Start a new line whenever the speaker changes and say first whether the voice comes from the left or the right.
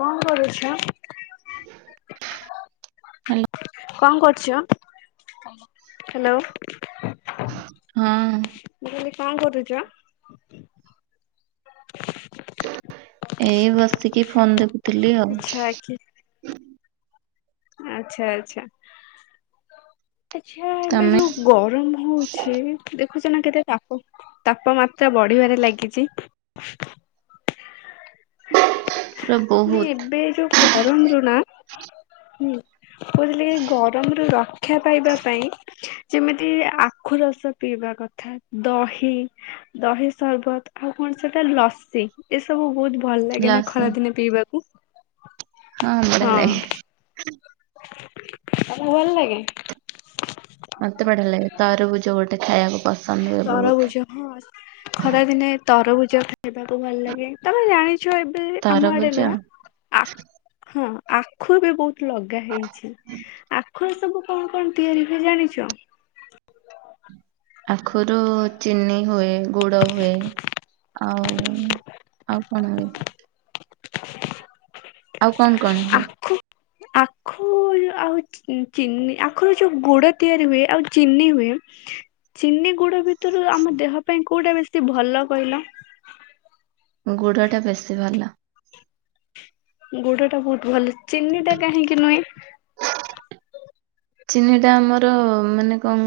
left: କଣ କରୁଛ?
right: ହ୍ୟାଲୋ।
left: କଣ କରୁଛ ହ୍ୟାଲୋ। ମୁଁ
right: ହଁ
left: କହିଲି କଣ କରୁଛ।
right: ଏଇ ବସିକି ଫୋନ୍ ଦେଖୁଥିଲି ଆଉ।
left: ଆଚ୍ଛା ଆଛା ଆଛା ଆଛା ଏବେ
right: ତମେ
left: ଯୋଉ ଗରମ ହଉ ଅଛି ଦେଖୁଛ ନା କେତେ ତାପ ତାପମାତ୍ରା ବଢିବାରେ ଲାଗିଛି।
right: ପୁରା
left: ନି
right: ବହୁତ
left: ଏବେ ଯୋଉ ଗରମରୁ ନା ହୁଁ। କହୁଥିଲି କି ଗରମରୁୁ ରକ୍ଷା ପାଇବା ପାଇଁ। ଯେମିତି ଆଖୁ ରସ ପିଇବା କଥା ଦହି। ଦହି ସରର୍ବତ ଆଉ କଣ ସେଟା ଲସି ଏସବୁ ବହୁତ ଭଲ ଲାଗେ ନା
right: ଲାସ
left: ଖରା ଦିନେ ପିଇବାକୁ।
right: ହଁ ବଢ଼ିଆ ଲାଗେ।
left: ତମକୁ ଭଲ ଲାଗେ?
right: ମତେ ବଢିଆ ଲାଗେ ତରଭୂଜ ଗୋଟେ ଖାଇବାକୁ ପ
left: ତରଭୁଜ ହଁ ଖରାଦିନେ ତରଭୁଜ ଖିବାକୁ ଭଲ ଲାଗେ। ତମେ ଜାଣିଛ ଏବେ ଆମ ଆଡେ
right: ତରଭୁଜ
left: ନୁହଁ ଆ ହଁ ଆଖୁରେ ବହୁତ ଲଗା ହେଇଚି ଆଖୁରେ ସବୁ କଣ କଣ ତିଆରି ହୁଏ ଜାଣିଚ?
right: ଆଖୁରୁ ଚିନି ହୁଏ, ଗୁଡ ହୁଏ, ଆଉ ଆଉ ମନ ହୁଏନି। ଆଉ କଣ କଣ? ହୁଏ
left: ଆଖୁ ଆଖୁ ଆଉ ଚିନି ଆଖରୁ ଯୋଉ ଗୁଡ ତିଆରି ହୁଏ ଆଉ ଚିନି ହୁଏ ଚିନି ଗୁଡ କୁ ତୁରି ଆମ ଦେହ ପାଇଁ କୋଉଟା ବେଶୀ ଭଲ କହିଲ?
right: ଗୁଡ ଟା ବେଶୀ ଭଲ।
left: ଗୁଡ ଟା ବହୁତ ଭଲ ଚିନି ଟା କାହିଁକି ନୁହେଁ?
right: ଚିନି ଟା ଆମର ମାନେ କଣ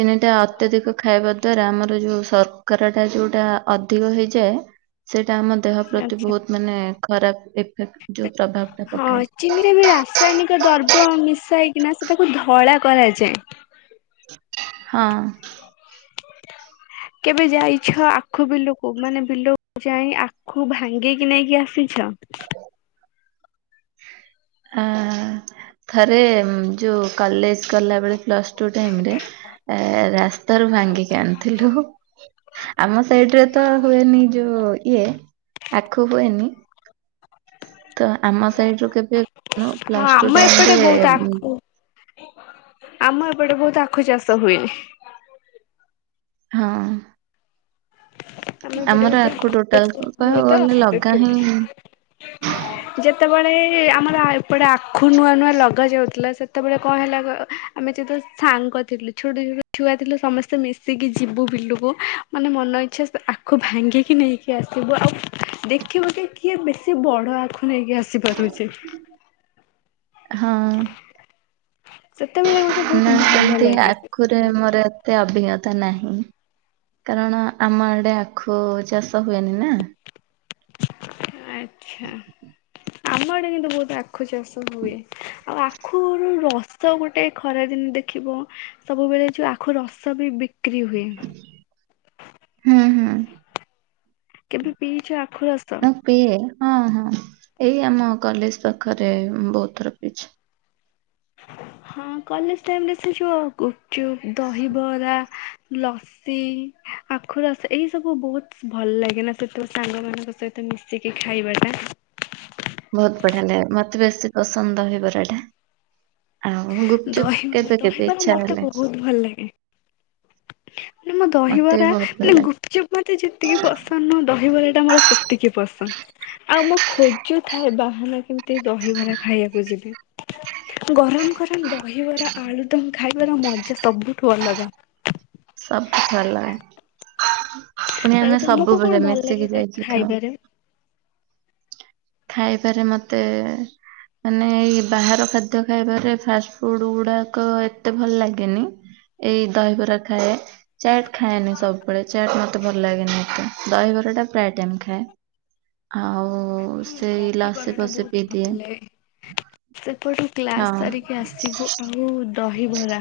right: ଚିନି ଟା ଅତ୍ୟଧିକ ଖାଇବା ଦ୍ଵାରା ଆମର ଯୋଉ ସରକାର ଟା ଯୋଉଟା ଅଧିକ ହେଇଯାଏ। ସେଇଟା ଆମ ଦେହ ପ୍ରତି
left: ଆଚ୍ଛା।
right: ବହୁତ ମାନେ ଖରାପ୍ ଏଫେକ୍ଟ
left: ହଁ। ଚିନିରେ ବି ରାସାୟନିକ ଦ୍ରବ୍ୟ ମିଶା ହେଇକିନା ସେ ସେ ତାକୁ ଧଳା କରାଯାଏ।
right: ହଁ।
left: [inaudible] କେବେ ଯାଇଛ ଆଖୁ ବିଲକୁ, ମାନେ ବିଲକୁ ଯାଇ ଆଖୁ ଭାଙ୍ଗେଇିକି ନେଇକି ଆସିଛ?
right: ଅ ଥରେ ଯୋଉ କଲେଜ କଲାବେଳେ ପ୍ଲସ୍ ଟୁ ଟାଇରେ ରାସ୍ତାରୁୁ ଭାଙ୍ଗିକି ଆଣିଥିଲୁ। ଆମ ସାଇଡ ରେ ତ ହୁଏନି ଯୋଉ ଇଏ ଆଖୁ ହୁଏନି। ତ ଆମ ସାଇଡ ରୁ କେବେ୍
left: ହଁ
right: ପ୍ଲୁ
left: ଆମ
right: ଟୁ
left: ଏପଟେ ବହୁତ
right: ଟାଇମ୍
left: ଆଖୁ ଆମ ଏପଟେ ବହୁତ ଆଖୁ ଚାଷ ହୁଏ।
right: ହଁ।
left: ଆମର ଏପଟେ
right: ଆଖୁ ଟୋଟାଲ
left: [unintelligible]
right: କହିବାକୁ
left: ହୁଏ ତ
right: ଗଲେ ଲଗା ହିଁ
left: ସେଥିପାଇଁ। ଯେତେବେଳେ ଆମର ଏପଟେ ଆଖୁ ନୂଆ ନୂଆ ଲଗ ଯାଉଥିଲା ସେତେବେଳେ କଣ ହେଲା ନା ଆମେ ଯେତେବେଲୁ ସାଙ୍ଗ ଥିଲୁ ଛୋଟ ଛୋଟ ଛୁଆ ଥିଲୁ ସମସ୍ତେ ମିଶିକି ଯିବୁ ବିଲୁକୁ ମନ ଇଛା ଆଖୁ ଭାଙ୍ଗିକି ନେଇକି ଆସିବୁ ଆଉ ଦେଖିବୁ କି କିଏ ବେଶୀ ବଡ଼ ଆଖୁ ନେଇକି ଆସିପାରୁଚି।
right: ହଁ।
left: ସେତେବେଳେ ଗୋଟେ
right: ନା
left: ବହୁତ ଭଲ
right: ସେମିତି
left: ଲାଗେ ସେ
right: ଆଖୁରେ
left: ସବୁ।
right: ମୋର ଏତେ ଅଭିଜ୍ଞତା ନାହିଁ କାରଣ ଆମ ଆଡେ ଆଖୁ ଚାଷ ହୁଏନି ନା।
left: [inaudible] ଆଚ୍ଛା। ଆମ ଆଡେ କିନ୍ତୁ ବହୁତ ଆଖୁ ଚାଷ ହୁଏ, ଆଉ ଆଖୁ ରସ ରସ ଗୋଟେ ଖରାଦିନ ଦେଖିବ ସବୁବେଳେ ଯୋଉ ଆଖୁ ରସ ବି ବିକ୍ରି ହୁଏ।
right: ହୁଁ ହୁଁ।
left: କେବେ ପିଇଛ ଆଖୁ ରସ?
right: ମୋ ପିଇ ହଁ ହଁ ଏଇ ଆମ କଲେଜ ପାଖରେ ବହୁତ ଥର ପିଇଛି।
left: ହଁ କଲେଜ ଟାଇମରେ ସେ ଯ ଗୁପଚୁପ ଦହିବରା ଲସ ଆଖୁ ରସ ଏଇ ସବୁ ବହୁତ ଭଲ ଲାଗେନା ସେତ ସାଙ୍ଗ ମାନଙ୍କ ସହିତ ମିସିକି ଖାଇବା ଟା।
right: ବହୁତ ବଢିଆ ଲାଗେ ମତେ ବେଶୀ ପସନ୍ଦ ଦହିବରା ଟା। ଆଉ ଗୁପଚୁପ୍
left: ଦହିବ
right: କେବେ କେବେ
left: ଦହିବରା
right: ଇଚ୍ଛା
left: ମତେ
right: ହେଲେ
left: ବହୁତ ଭଲ ଲାଗେ। ମୋ
right: ମତେ ବି
left: ଦହିବରା
right: ବହୁତ ଭଲ
left: ମାନେ
right: ଲାଗେ।
left: ଗୁପଚପ ମତେ ଯେତିକି ପସନ୍ଦ ତ ଦହିବରା ଟା ମୋର ସେତିକି ପସନ୍ଦ ଆଉ ମୁଁ ଖୋଜୁଥାଏ ବାହାନା କି ଦହିବରା ଖାଇବାକୁ ଯିବି ଗରମ ଗର ଦହିବରା ଆଳୁ ଦମ ଖାଇବାର ମଜା ସବୁଠୁ ଅଲଗା।
right: ସବୁ ଭଲ ପୁଣି
left: ଆଉ
right: ଆମେ
left: ତମକୁ କଣ
right: ସବୁବେଳେ
left: ଭଲ ଲାଗେ
right: ମିଶିକି
left: କହିଲ
right: ଯାଇକି ଖାଉ।
left: ଖାଇବାରେ?
right: ଖାଇବାରେ ମୋତେ ମାନେ ଏଇ ବାହାର ଖାଦ୍ୟ ଖାଇବାରେ ଫାଷ୍ଟ ଫୁଡ ଗୁଡାକ ଏତେ ଭଲ ଲାଗେନି। ଏଇ ଦହିିବରା ଖାଏ। ଚାଟ୍ ଖାଏନି ସବୁବେଳେ ଚାଟ ମତେ ଭଲ ଲାଗେନି ଏତେ ଦହିବରା ଟା ପ୍ରାୟ ଟାଇମ ଖାଏ। ହଉ
left: ହଁ ଦହିବରା ଟା ବହୁତ ଭଲ ଲାଗେ। ସେପଟୁ
right: ହଁ
left: କ୍ଲାସ ସାରିକି ଆସିବୁ। ଆଉ ଦହିବରା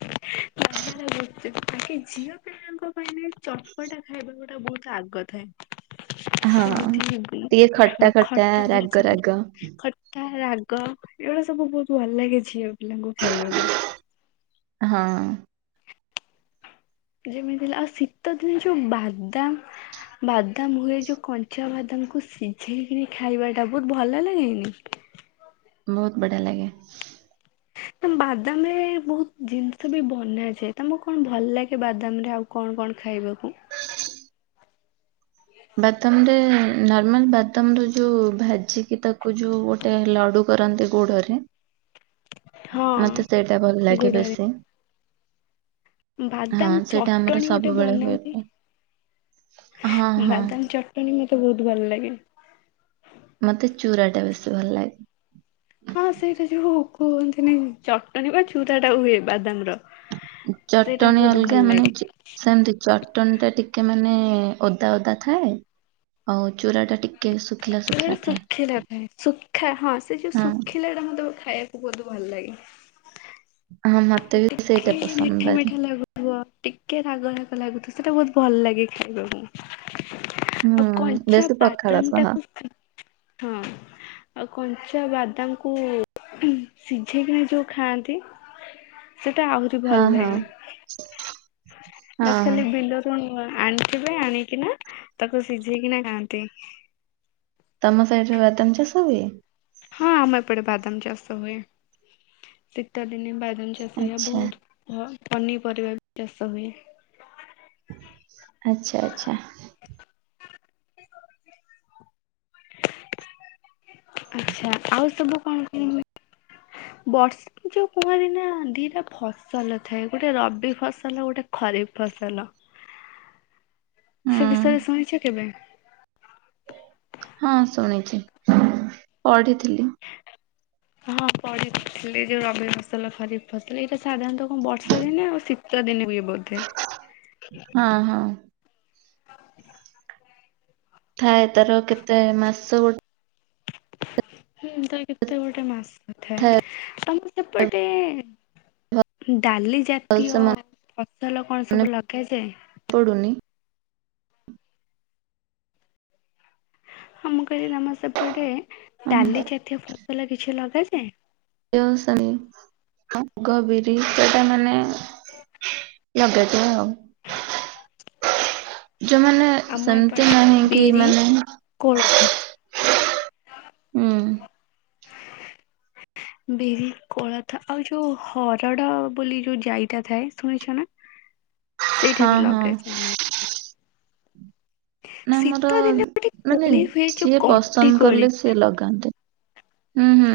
left: [unintelligible] ଝିଅ ପିଲାଙ୍କ ପାଇଁ ଚଟପଟା ଖାଇବାକୁ ଗୋଟେ ବହୁତ ଆଗ୍ରହ ଥାଏ।
right: ହଁ
left: ସେମିତି
right: ଟିକେ
left: ହଁ
right: ଖଟା ଖଟା ରାଗ
left: ଜିନିଷ
right: ରାଗ।
left: ଖଟା ରାଗ ଏଇଗୁରା ସବୁ ବହୁତ ଭଲ ଲାଗେ ଝିଅ ପିଲାଙ୍କୁ ଖାଇବାକୁ।
right: ହଁ।
left: ଯେମିତି ହେଲେ ଆଉ ଶୀତ ଦିନ ଯୋଉ ବାଦାମ ବାଦାମ ହୁଏ ଯୋଉ କଞ୍ଚା ବାଦାମକୁ ସିଝେଇକି ଖାଇବା ଟା ବହୁତ ଭଲ ଲାଗେନି?
right: ବହୁତ ବଢିଆ ଲାଗେ।
left: ତ ବାଦାମ ରେ ବହୁତ ଜିନିଷ ବି ବନାଯାଏ ତମକୁ କଣ ଭଲ ଲାଗେ ବାଦାମ ରେ ଆଉ କଣ କଣ ଖାଇବାକୁ?
right: ବାଦାମ ରେ ନର୍ମାଲ ବାଦାମ ର ଯୋଉ ଭାଜିିକି ତାକୁ ଯୋଉ ଗୋଟେ ଲଡ଼ୁ କରନ୍ତି ଗୁଡରେ
left: [inaudible]
right: ମତେ ସେଇଟା ଭଲ ଲାଗେ
left: ଗୁଡରେ
right: ବେଶୀ। ହଁ
left: ବାଦାମ
right: ସେଇଟା ଆମର
left: ଚଟଣି ଗୋଟେ
right: ସବୁବେଳେ ହୁଏ
left: ବନାନ୍ତି
right: ପା। ହଁ ହଁ।
left: ବାଦାମ ଚଟଣି ମତେ ବହୁତ ଭଲ ଲାଗେ।
right: ମତେ ଚୁରା ଟା ବେଶୀ ଭଲ ଲାଗେ।
left: ହଁ ସେଇଟା ଯୋଉ କୁହନ୍ତିନି ଚଟଣୀ ବା ଚୁୁରା ଟା ହୁଏ ବାଦାମ ର।
right: ଚଟଣିୀ ଅଲଗା ମାନେ ସେମିତି ଚଟଣ ଟା ଟିକେ ମାନେ ଓଦା ଓଦା ଥାଏ। ଆଉ ଚୂରା ଟା ଟିକେ ଶୁଖିଲା ଶୁଖିଲା
left: ଗୋଟେ
right: ଥାଏ
left: ଶୁଖିଲା ଥାଏ ଶୁଖା ହଁ ସେ ଯୋଉ
right: ହଁ
left: ଶୁଖିଲା ଟା ମୁଁ ବହୁତ ଖାଇବା ବହୁତ ଭଲ ଲାଗେ
right: ହଁ ମତେ ବି ସେଇଟା
left: ଟିକେ
right: ପସନ୍ଦ
left: ମିଠା
right: ବାରି
left: ମିଠା ଲାଗୁ ଥିବ ଟିକେ ରାଗ ରାଗ ଲାଗୁଥିବ ସେଇଟା ବହୁତ ଭଲ ଲାଗେ ଖାଇବାକୁ। ଆଉ
right: ହୁଁ
left: କଞ୍ଚା
right: ବେଶୀ ପଖାଳ
left: ବାଦାମ
right: ସହ
left: ଟାକୁ ହଁ। ଆଉ କଞ୍ଚା ବାଦାମକୁ ସିଝେଇକନା ଯୋଉ ଖାଆନ୍ତି ସେଟା ଆହୁରି ଭଲ
right: ହଁ ହଁ
left: ଲାଗେ ବାସ
right: ହଁ
left: ଖାଲି ବିଲ ରୁ ଆଣିଥିବେ ଆଣିକିନା ତାକୁ ସିଝେଇକିନା ଖାଆନ୍ତି।
right: ତମ ସଇଟରେ ବାଦାମ ଚାଷ ହୁଏ?
left: ହଁ ଆମ ଏପଟେ ବାଦାମ ଚାଷ ହୁଏ। ଶୀତ ଦିନେ ବା ଦାମ ଚାଷ ହୁଏ। ଆଉ
right: ଆଚ୍ଛା
left: ବହୁତ ଭ ପନିପରିବା ବି ଚାଷ ହୁଏ।
right: ଆଚ୍ଛା ଆଛା।
left: ଆଛା ଆଉ ସବୁ କଣ ହୁଏ? ଯୋଉ କୁହନ୍ତିିନି ନା ଦିଟା ଫସଲ ଥାଏ ଗୋଟେ ରବି ଫସଲ ଗୋଟେ ଖରିଫ ଫସଲ।
right: ହୁଁ
left: ସେ ବିଷୟରେ ଶୁଣିଚ କେବେ?
right: ହଁ ଶୁଣିଚି ପଢିଥିଲି।
left: ହଁ ପଢ଼ି ଯୋଉ ରବି ଫସଲ ଖରିଫ ଫସଲ ଏଇଟା ସାଧାରଣତଃ କଣ ବର୍ଷା ଦିନେ ଆଉ ଶୀତ ଦିନେ ହୁଏ ବୋଧେ?
right: ହଁ ହଁ। ଥାଏ ତାର କେତେ ମାସ ଗୋଟେ
left: ହୁଁ ତା କେତେ ଗୋଟେ ମାସ ଥାଏ। ଆ ଏପଟେ ଡାଲି ଜା ତୀୟ
right: ଭଲସେ
left: ଫସଲ କଣ ସବୁ ଲଗାଯାଏ?
right: ପଡ଼ୁନି?
left: ହଁ ମୁଁ କହିଲି ତମର ସେପଟେ ଡାଲି ଜାତୀୟ ଫସଲ କିଛି ଲଗାଯାଏ?
right: [unintelligible] ଗ ବିରି ସେଟା ମାନେ ଲଗାଯାଏ ଆଉ। ଯୋଉମାନେ
left: ଆମ
right: ସେମିତି
left: ଏପଟେ
right: ନାହିଁ କି
left: ବିରି
right: ମାନେ
left: କୋଳଥ।
right: ହୁଁ
left: ବିରି କୋଳାଥ ଆଉ ଯୋଉ ହରଡ଼ ବୋଲି ଯୋଉ ଜାଇଟା ଥାଏ ଶୁଣିଛ ନା? ସେଇଟା
right: ହଁ
left: ବି
right: ହଁ
left: ଲଗାଯାଏ ମ
right: ନାଁ ଆମର
left: ଶୀତ ଦିନେ ଗୋଟେ
right: ମାନେ
left: କୋଳି ହୁଏ ଯୋଉ
right: ସିଏ
left: କଣ୍ଟି
right: ପସନ୍ଦ
left: କୋଳି
right: କଲେ ସିଏ ଲଗାନ୍ତେ।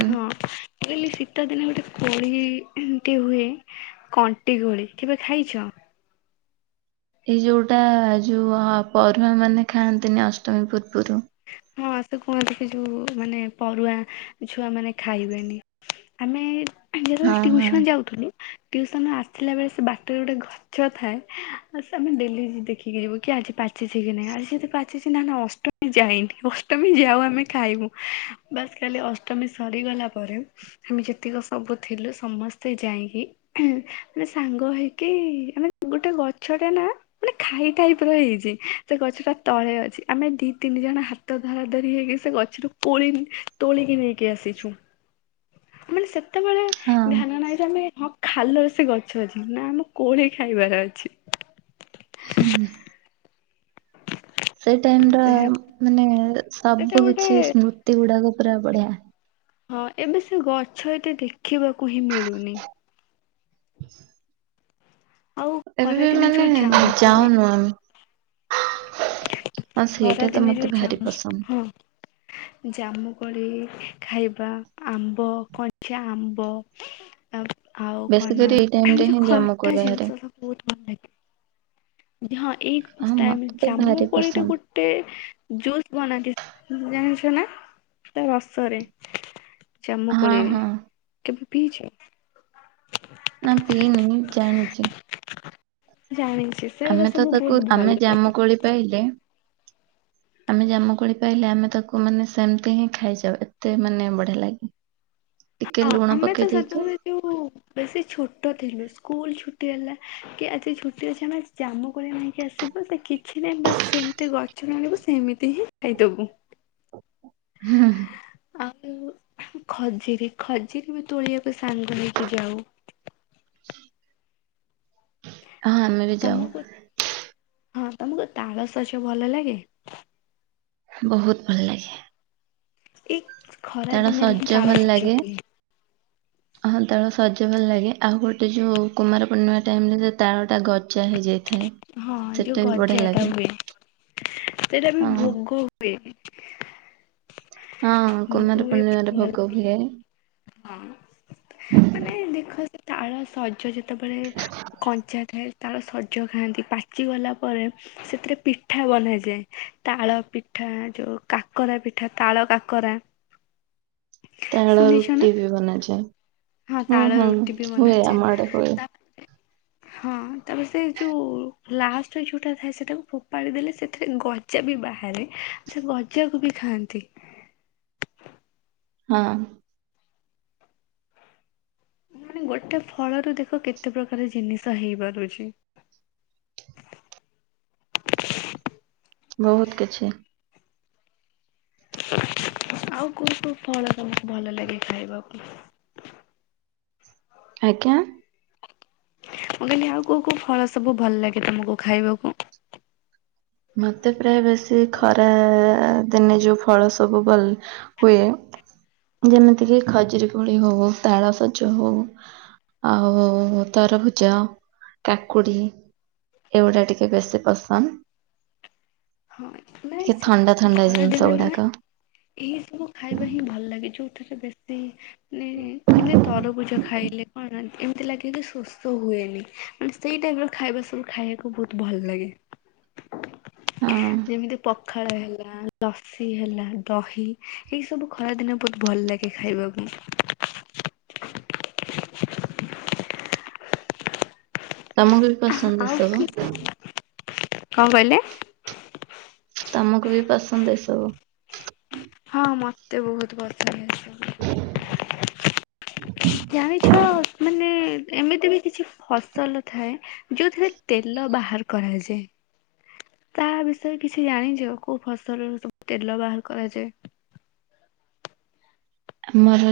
left: ହଁ। କହିଲି ଶୀତ ଦିନେ ଗୋଟେ କୋଳିଟି ହୁଏ କଣ୍ଟି କୋଳି, କେବେ ଖାଇଛ?
right: ଏଇ ଯୋଉଟା ଯୋଉ ଅ ପରରୁଆଁ ମାନେ ଖାଆନ୍ତିନି ଅଷ୍ଟମୀ ପୂର୍ବୁରୁ।
left: ହଁ ସେ କୁହନ୍ତି କି ଯୋଉ ମାନେ ପରରୁଆଁ ଛୁଆମାନେ ଖାଇବେନି। ଆମେ ଯେତୋଳେ
right: ହଁ ହଁ
left: ଟିଉସନ୍ ଯାଉଥିଲୁଥୁଲୁ ଟିଉସନ୍ ରୁ ଆସିଲା ବେଳେ ସେ ବାଟରେ ଗୋଟେ ଘ ଛ ଥାଏ ଆ ସେ ଆମେ ଡେଲି ଦେଖିକି ଯିବୁ କି ଆଜି ପାଚିଛି କି ନାଇଁ ଆଜି ସେ ଯଦି ପାଚଛି ନା ନା ଅଷ୍ଟ ମୀ ଯାଇନି ଅଷ୍ଟମୀ ଯାଉ ଆମେ ଖାଇବୁ ବାସ୍ ଖାଲି ଅଷ୍ଟମୀ ସରିଗଲା ପରେ ଆମେ ଯେତିକି ସବୁ ଥିଲୁ ସମସ୍ତେ ଯାଇଁକି ନେ ସାଙ୍ଗ ହେଇକି ଆମେ ଗୋଟେ ଗଛଟେ ନା ମାନେ ଖାଇ ଟାଇପ୍ ର ହେଇଚି ସେ ଗଛଟା ତଳେ ଅଛି ଆମେ ଦି ତିନି ଜଣ ହାତ ଧରା ଧରି ହେଇକି ସେ ଗଛରୁ କୋଳି ତୋଳିକି ନେଇକି ଆସିଚୁ। ମାନେ ସେତବେଳେ
right: ହଁ
left: ଧ୍ୟାନ ନାହିଁ ଯେ ଆମେ ହଁ ଖାଲରେ ସେ ଗଛ ଅଛି ନା ଆମ କୋଳି ଖାଇବାର ଅଛି।
right: ହୁଁ। ସେଇ ଟାଇମ୍ ର
left: ସେୟା
right: ମାନେ
left: ସେଟା
right: ସବୁ
left: ଗୋଟେ
right: କିଛି ସ୍ମୃତି ଗୁଡ଼ାକ ପୁରା ବଢ଼ିଆ।
left: ହଁ ଏବେ ସେ ଗଛ ଏତେ ଦେଖିବାକୁ ହିଁ ମିଳୁନି। ଆଉ
right: ଏବେ ବି
left: ଖରାଦିନେ
right: ମାନେ
left: ଯୋଉ ଜାମୁ କୋଳି
right: ଯାଉନୁ ଆମେ ହଁ
left: ଖରା
right: ସେଇଟା ତ
left: ଦିନେ
right: ମତେ
left: ଯୋଉ
right: ଭାରି
left: ଜାମ୍
right: ପସନ୍ଦ।
left: ହଁ। ଜାମୁକୋଳି ଖାଇବା ଆମ୍ବ କଞ୍ଚା ଆମ୍ବ। ଆ ଆଉ
right: ବେଶୀ
left: କଣ ନାଁ
right: କରି ଏଇ ଟାଇମ
left: ଏମ୍
right: ରେ
left: ଯୋଉ
right: ହିଁ
left: ଖଟା
right: ଜାମୁକୋଳି ବାହାରେ
left: ଜିନିଷ ସବ ବୋହୁତ ଭଲ ଲାଗେ। ହଁ ଏଇ
right: ହଁ
left: ଟାଇମ୍
right: ମତେ ତ
left: ଜାମୁ
right: ଭାରି
left: କୋଳିଟା
right: ପସନ୍ଦ
left: ଗୋ ଟେ ଜୁସ୍ ବନାନ୍ତି ଜାଣିଛ ନାଁ? ତା ରସରେ
right: ହଁ
left: ଜାମୁକୋଳିରେ
right: ହଁ
left: କେବେ ପିଇଛ?
right: ନାଁ ପିଇନି ଜାଣିଚି।
left: ଜାଣିଚି ସେଉଡ଼ା ସବୁ ବହୁତ ଭଲ ଲାଗେ।
right: ପଳି ପାଇଦେ
left: ହୁଁ
right: ଆମେ ଜାମୁକୋଳି ପାଇଲେ ଆମେ ତାକୁ ମାନେ ସେମତି ହିଁ ଖାଇଯାଉ ଏତେ ମାନେ ବଢ଼ିଆ ଲାଗେ। ଟିକେ
left: ହଁ
right: ଲୁଣ
left: ଆମେ ତ
right: ପକେଇ ଦେଇକି
left: ସେଦିନ ଯୋଉ ବେଶୀ ଛୋଟ ଥିଲୁ ସ୍କୁଲ୍ ଛୁଟି ହେଲା କି ଆଜି ଛୁଟି ଅଛି ଆମେ ଜାମୁ କୋଳି ଆଣିକି ଆସି ବୁ ତେ କିଛି ନାହିଁ ବାସ୍ ସେମତି ଗଛରୁ ଆଣିବୁ ସେମିତି ହିଁ ଖାଇଦବୁ।
right: ହୁଁଁ।
left: ଆଉ ଖଜୁରୀ ଖଜୁରୀ ବି ତୋଳିବାକୁ ସାଙ୍ଗ ହେଇକି ଯାଉ।
right: ହଁ ଆମେ ବି ଯାଉ
left: ତମକୁ ହଁ ତମକୁ ତାଳ ସଜ ଭଲ ଲାଗେ?
right: ବହୁତ ଭଲ ଲାଗେ।
left: ଏକ ଖରା
right: ତାର
left: ଦିନରେ ହିଁ
right: ସଜ
left: ତାଳ
right: ଭଲ
left: ସଜ
right: ଲାଗେ
left: ହୁଏ।
right: ହଁ ତାଳ ସଜ ଭଲ ଲାଗେ ଆଉ ଗୋଟେ ଯୋଉ କୁମାର ପୂର୍ଣ୍ଣିମା ଟାଇମ୍ ରେ ଯୋଉ ତାଳଟା ଗଜା ହେଇ ଯାଇଥାଏ।
left: ହଁ ଯୋଉ ଗଜାଟା ହୁଏ ସେଟା ବି
right: ହଁ
left: ଭୋଗ ହୁଏ।
right: ହଁ
left: ବୋହୂ
right: କୁମାର
left: ହୁଏ
right: ପୂର୍ଣ୍ଣିମାରେ
left: ଭଲ
right: ଭୋଗ
left: ଲାଗେ
right: ହୁଏ।
left: ହଁ ମାନେ ଦେଖ ସେ ତାଳ ସଜ ଯେ ତବେଳେ କଞ୍ଚା ଥାଏ ତାଳ ସଜ ଖାଆନ୍ତି ପାଚି ଗଲା ପରେ ସେଥିରେ ପିଠା ବନାଯାଏ ତାଳ ପିଠା ଯୋଉ କାକରା ପିଠା ତାଳ କାକରା [inaudible]
right: ତାଳ
left: ଶୁଣିଛ ନା
right: ରୁଟିବି ବନାଯାଏ।
left: ହଁ
right: ହୁଁ
left: ତାଳ
right: ହୁଁ
left: ରୁଟିବି
right: ହୁଏ
left: ବନାଯାଏ
right: ଆମ ଆଡେ ହୁଏ।
left: ତାପରେ ହଁ ତାପରେ ସେଇ ଯୋଉ ଲାଷ୍ଟ ଯୋଉଟା ଥାଏ ସେଟାକୁ ଫୋପାଡ଼ି ଦେଲେ ସେଥିରେ ଗ ଯାବି ବାହାରେ ସେଗଜାକୁବି ଖାଆନ୍ତି।
right: ହଁ।
left: ମାନେ ଗୋଟେ ଫଳରୁ ଦେଖ କେତେ ପ୍ରକାର ଜିନିଷ ହେଇପାରୁଛି।
right: ବହୁତ୍ କିଛି।
left: ଆଉ କୋଉ କୋଉ ଫଳ ତମକୁ ଭଲ ଲାଗେ ଖାଇବାକୁ?
right: ଆଜ୍ଞା।
left: ମୁଁ କହିଲି ଆଉ କୋଉ କୋଉ ଫଳ ସବୁ ଭଲ ଲାଗେ ତମକୁ ଖାଇବାକୁ?
right: ମତେ ପ୍ରାୟ ବେଶୀ ଖରା ଦିନେ ଯୋଉ ଫଳ ସବୁ ବ ହୁଏ ଯେମିତିକିି ଖଜୁରୀ କୋଳି ହଉ ତାେଳସଜ ହଉ ଆଉ ତରଭୁଜ କାକୁଡ଼ି ଏଗୁଡ଼ା ଟିକେ ବେଶୀ ପସନ୍ଦ
left: ହଁ ନାଇଁ
right: ଟିକେ ଥଣ୍ଡା
left: ସିତ୍
right: ଥଣ୍ଡା ଜିନିଷ
left: ଖରାଦିନେ
right: ଗୁଡାକ
left: ନୁହେଁ ଏଇ ସବୁ ଖାଇବାହିଁ ଭଲ ଲାଗେ ଯୋଉଥିରେ ବେଶୀ ମାନେ ଯେମତି ତରଭୁଜ ଖାଇଲେ କଣ ଏତି ଲାଗେକି ସୋସୋ ହୁଏନି ମାନେ ସେଇ ଟାଇପିର ଖାଇବା ସବୁ ଖାଇବାକୁ ବହୁତ୍ ଭଲ ଲାଗେ।
right: ହଁ।
left: ଯେମିତି ପଖାଳ ହେଲା ଲ ସି ହେଲା ଦହି ଏଇସବୁ ଖରାଦିନେ ବହୁତ୍ ଭଲ ଲାଗେ ଖାଇବାକୁ।
right: ତମକୁ ପସନ୍ଦ ଏସବୁ
left: ଆଉକି କଣ କଁ କହିଲେ?
right: ତମକୁବି ପସନ୍ଦ ଏସବୁ?
left: ହଁ ମତେ ବହୁତ୍ ପସନ୍ଦ ଆସେ। ଜାଣିଛ ମାନେ ଏମିତିବି କିଛି ଫସଲ ଥାଏ ଯୋଉଥିରେ ତେଲ ବାହାର କରାଯାଏ? ତା ବିଷୟରେ କିଛି ଜାଣିଛ କୋଉ ଫସଲରୁ ସବୁ ତେଲ ବାହାର କରାଯାଏ?
right: ଆମର ଜ